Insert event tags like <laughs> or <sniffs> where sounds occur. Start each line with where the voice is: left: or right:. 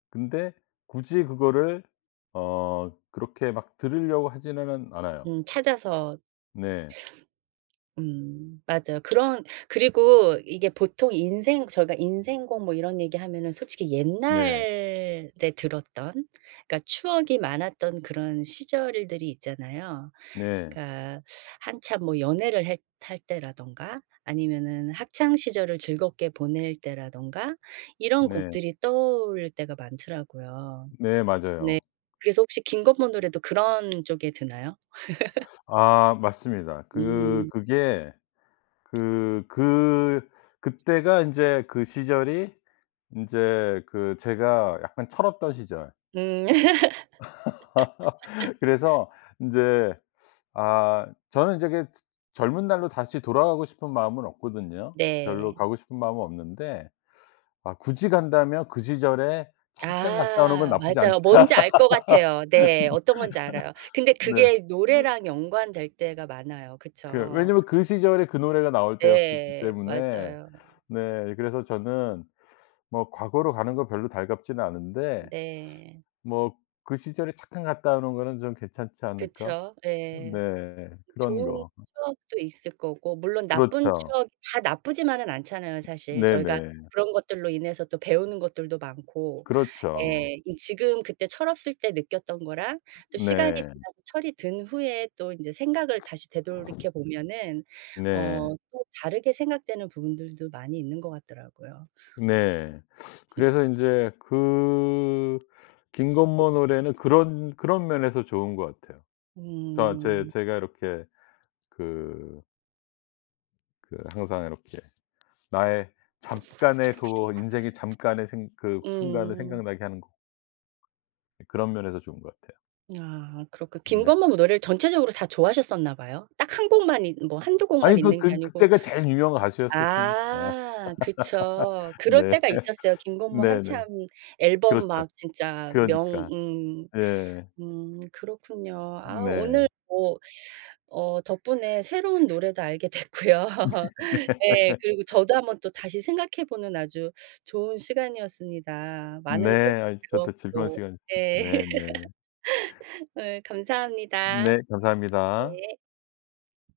left: 근데 굳이 그거를 어 그렇게 막 들으려고 하지는 않아요.
right: 음. 찾아서
left: 네.
right: 음. 맞아. 그런 그리고 이게 보통 인생 저희가 인생 곡 뭐 이런 얘기하면은 솔직히
left: 네.
right: 옛날에 들었던 그러니까 추억이 많았던 그런 시절들이 있잖아요.
left: 네.
right: 그러니까 한참 뭐 연애를 했 할 때라든가 아니면은 학창시절을 즐겁게 보낼 때라든가 이런
left: 네.
right: 곡들이 떠오를 때가 많더라고요.
left: 네.
right: 네.
left: 맞아요.
right: 그래서 혹시 김건모 노래도 그런 쪽에 드나요?
left: 아. 맞습니다.
right: <laughs>
left: 그
right: 음.
left: 그게 그 그 그때가 인제 그 시절이 인제 그 제가 약간 철없던 시절.
right: 음.
left: <laughs>
right: <laughs>
left: 그래서 인제 아 저는 저기 젊은 날로 다시 돌아가고 싶은 마음은 없거든요. 별로
right: 네.
left: 가고 싶은 마음은 없는데 아 굳이 간다면 그 시절에 잠깐 갔다 오는 건
right: 아.
left: 나쁘지
right: 맞아요.
left: 않다.
right: 뭔지 알 것 같아요. 네. 어떤 건지 알아요.
left: <laughs>
right: 근데
left: 네.
right: 그게 노래랑 연관될 때가 많아요,
left: 그
right: 그쵸?
left: 왜냐면 그 시절이 그 노래가 나올 때였었기
right: 네.
left: 때문에.
right: 맞아요.
left: 네. 그래서 저는 뭐 과거로 가는 건 별로 달갑지는 않은데
right: 네.
left: '뭐 그 시절에 잠깐 갔다 오는 거는 좀 괜찮지 않을까?'
right: 그쵸. 예.
left: 네. 그런
right: 좋은
left: 거.
right: 추억도 있을 거고 물론 나쁜
left: 그렇죠.
right: 추억 다 나쁘지만은 않잖아요 사실. 저희가
left: 네네.
right: 그런 것들로 인해서 또 배우는 것들도 많고.
left: 그렇죠.
right: 예. 이 지금 그때 철없을 때 느꼈던 거랑 또 시간이
left: 네.
right: 지나서 철이 든 후에 또 인제 생각을 다시 되돌이켜 보면은
left: 네.
right: 어 또 다르게 생각 되는 부분들도 많이 있는 것 같더라고요.
left: 네. <sniffs>
right: 흠.
left: 그래서 인제 그 김건모 노래는 그런, 그런 면에서 좋은 것 같아요. 어떤 제
right: 음.
left: 제가 이렇게 그 그 항상 이렇게 나의 잠깐의 그거 인생의 잠깐의 생 그 순간을
right: 음.
left: 생각나게 하는 거 그런 면에서 좋은 것 같아요.
right: 아. 그렇고
left: 네.
right: 김건모 노래를 전체적으로 다 좋아하셨었나 봐요? 딱 1 곡만 있 뭐 1-2 곡만
left: 아니 그
right: 있는 게
left: 그
right: 아니고
left: 그때가 제일 유명한 가수였었으니까. <laughs>
right: 아. 그쵸. 그럴
left: 네.
right: 때가
left: <laughs>
right: 있었어요. 김건모 한참
left: 네네.
right: 앨범
left: 그렇죠.
right: 막 진짜 명
left: 그러니까.
right: 음.
left: 예.
right: 음. 그렇군요. 아. 오늘
left: 네.
right: 뭐 어 덕분에 새로운 노래도 알게 됐고요. <laughs> 예. 그리고 저도
left: <laughs>
right: 1 번 또 다시 생각해 보는 아주 좋은 시간이었습니다. 많은 걸
left: 네. 아이 저도 즐거운
right: 배웠고.
left: 시간
right: 네.
left: 네네.
right: <laughs> 예. 감사합니다.
left: 네. 감사합니다.
right: 네.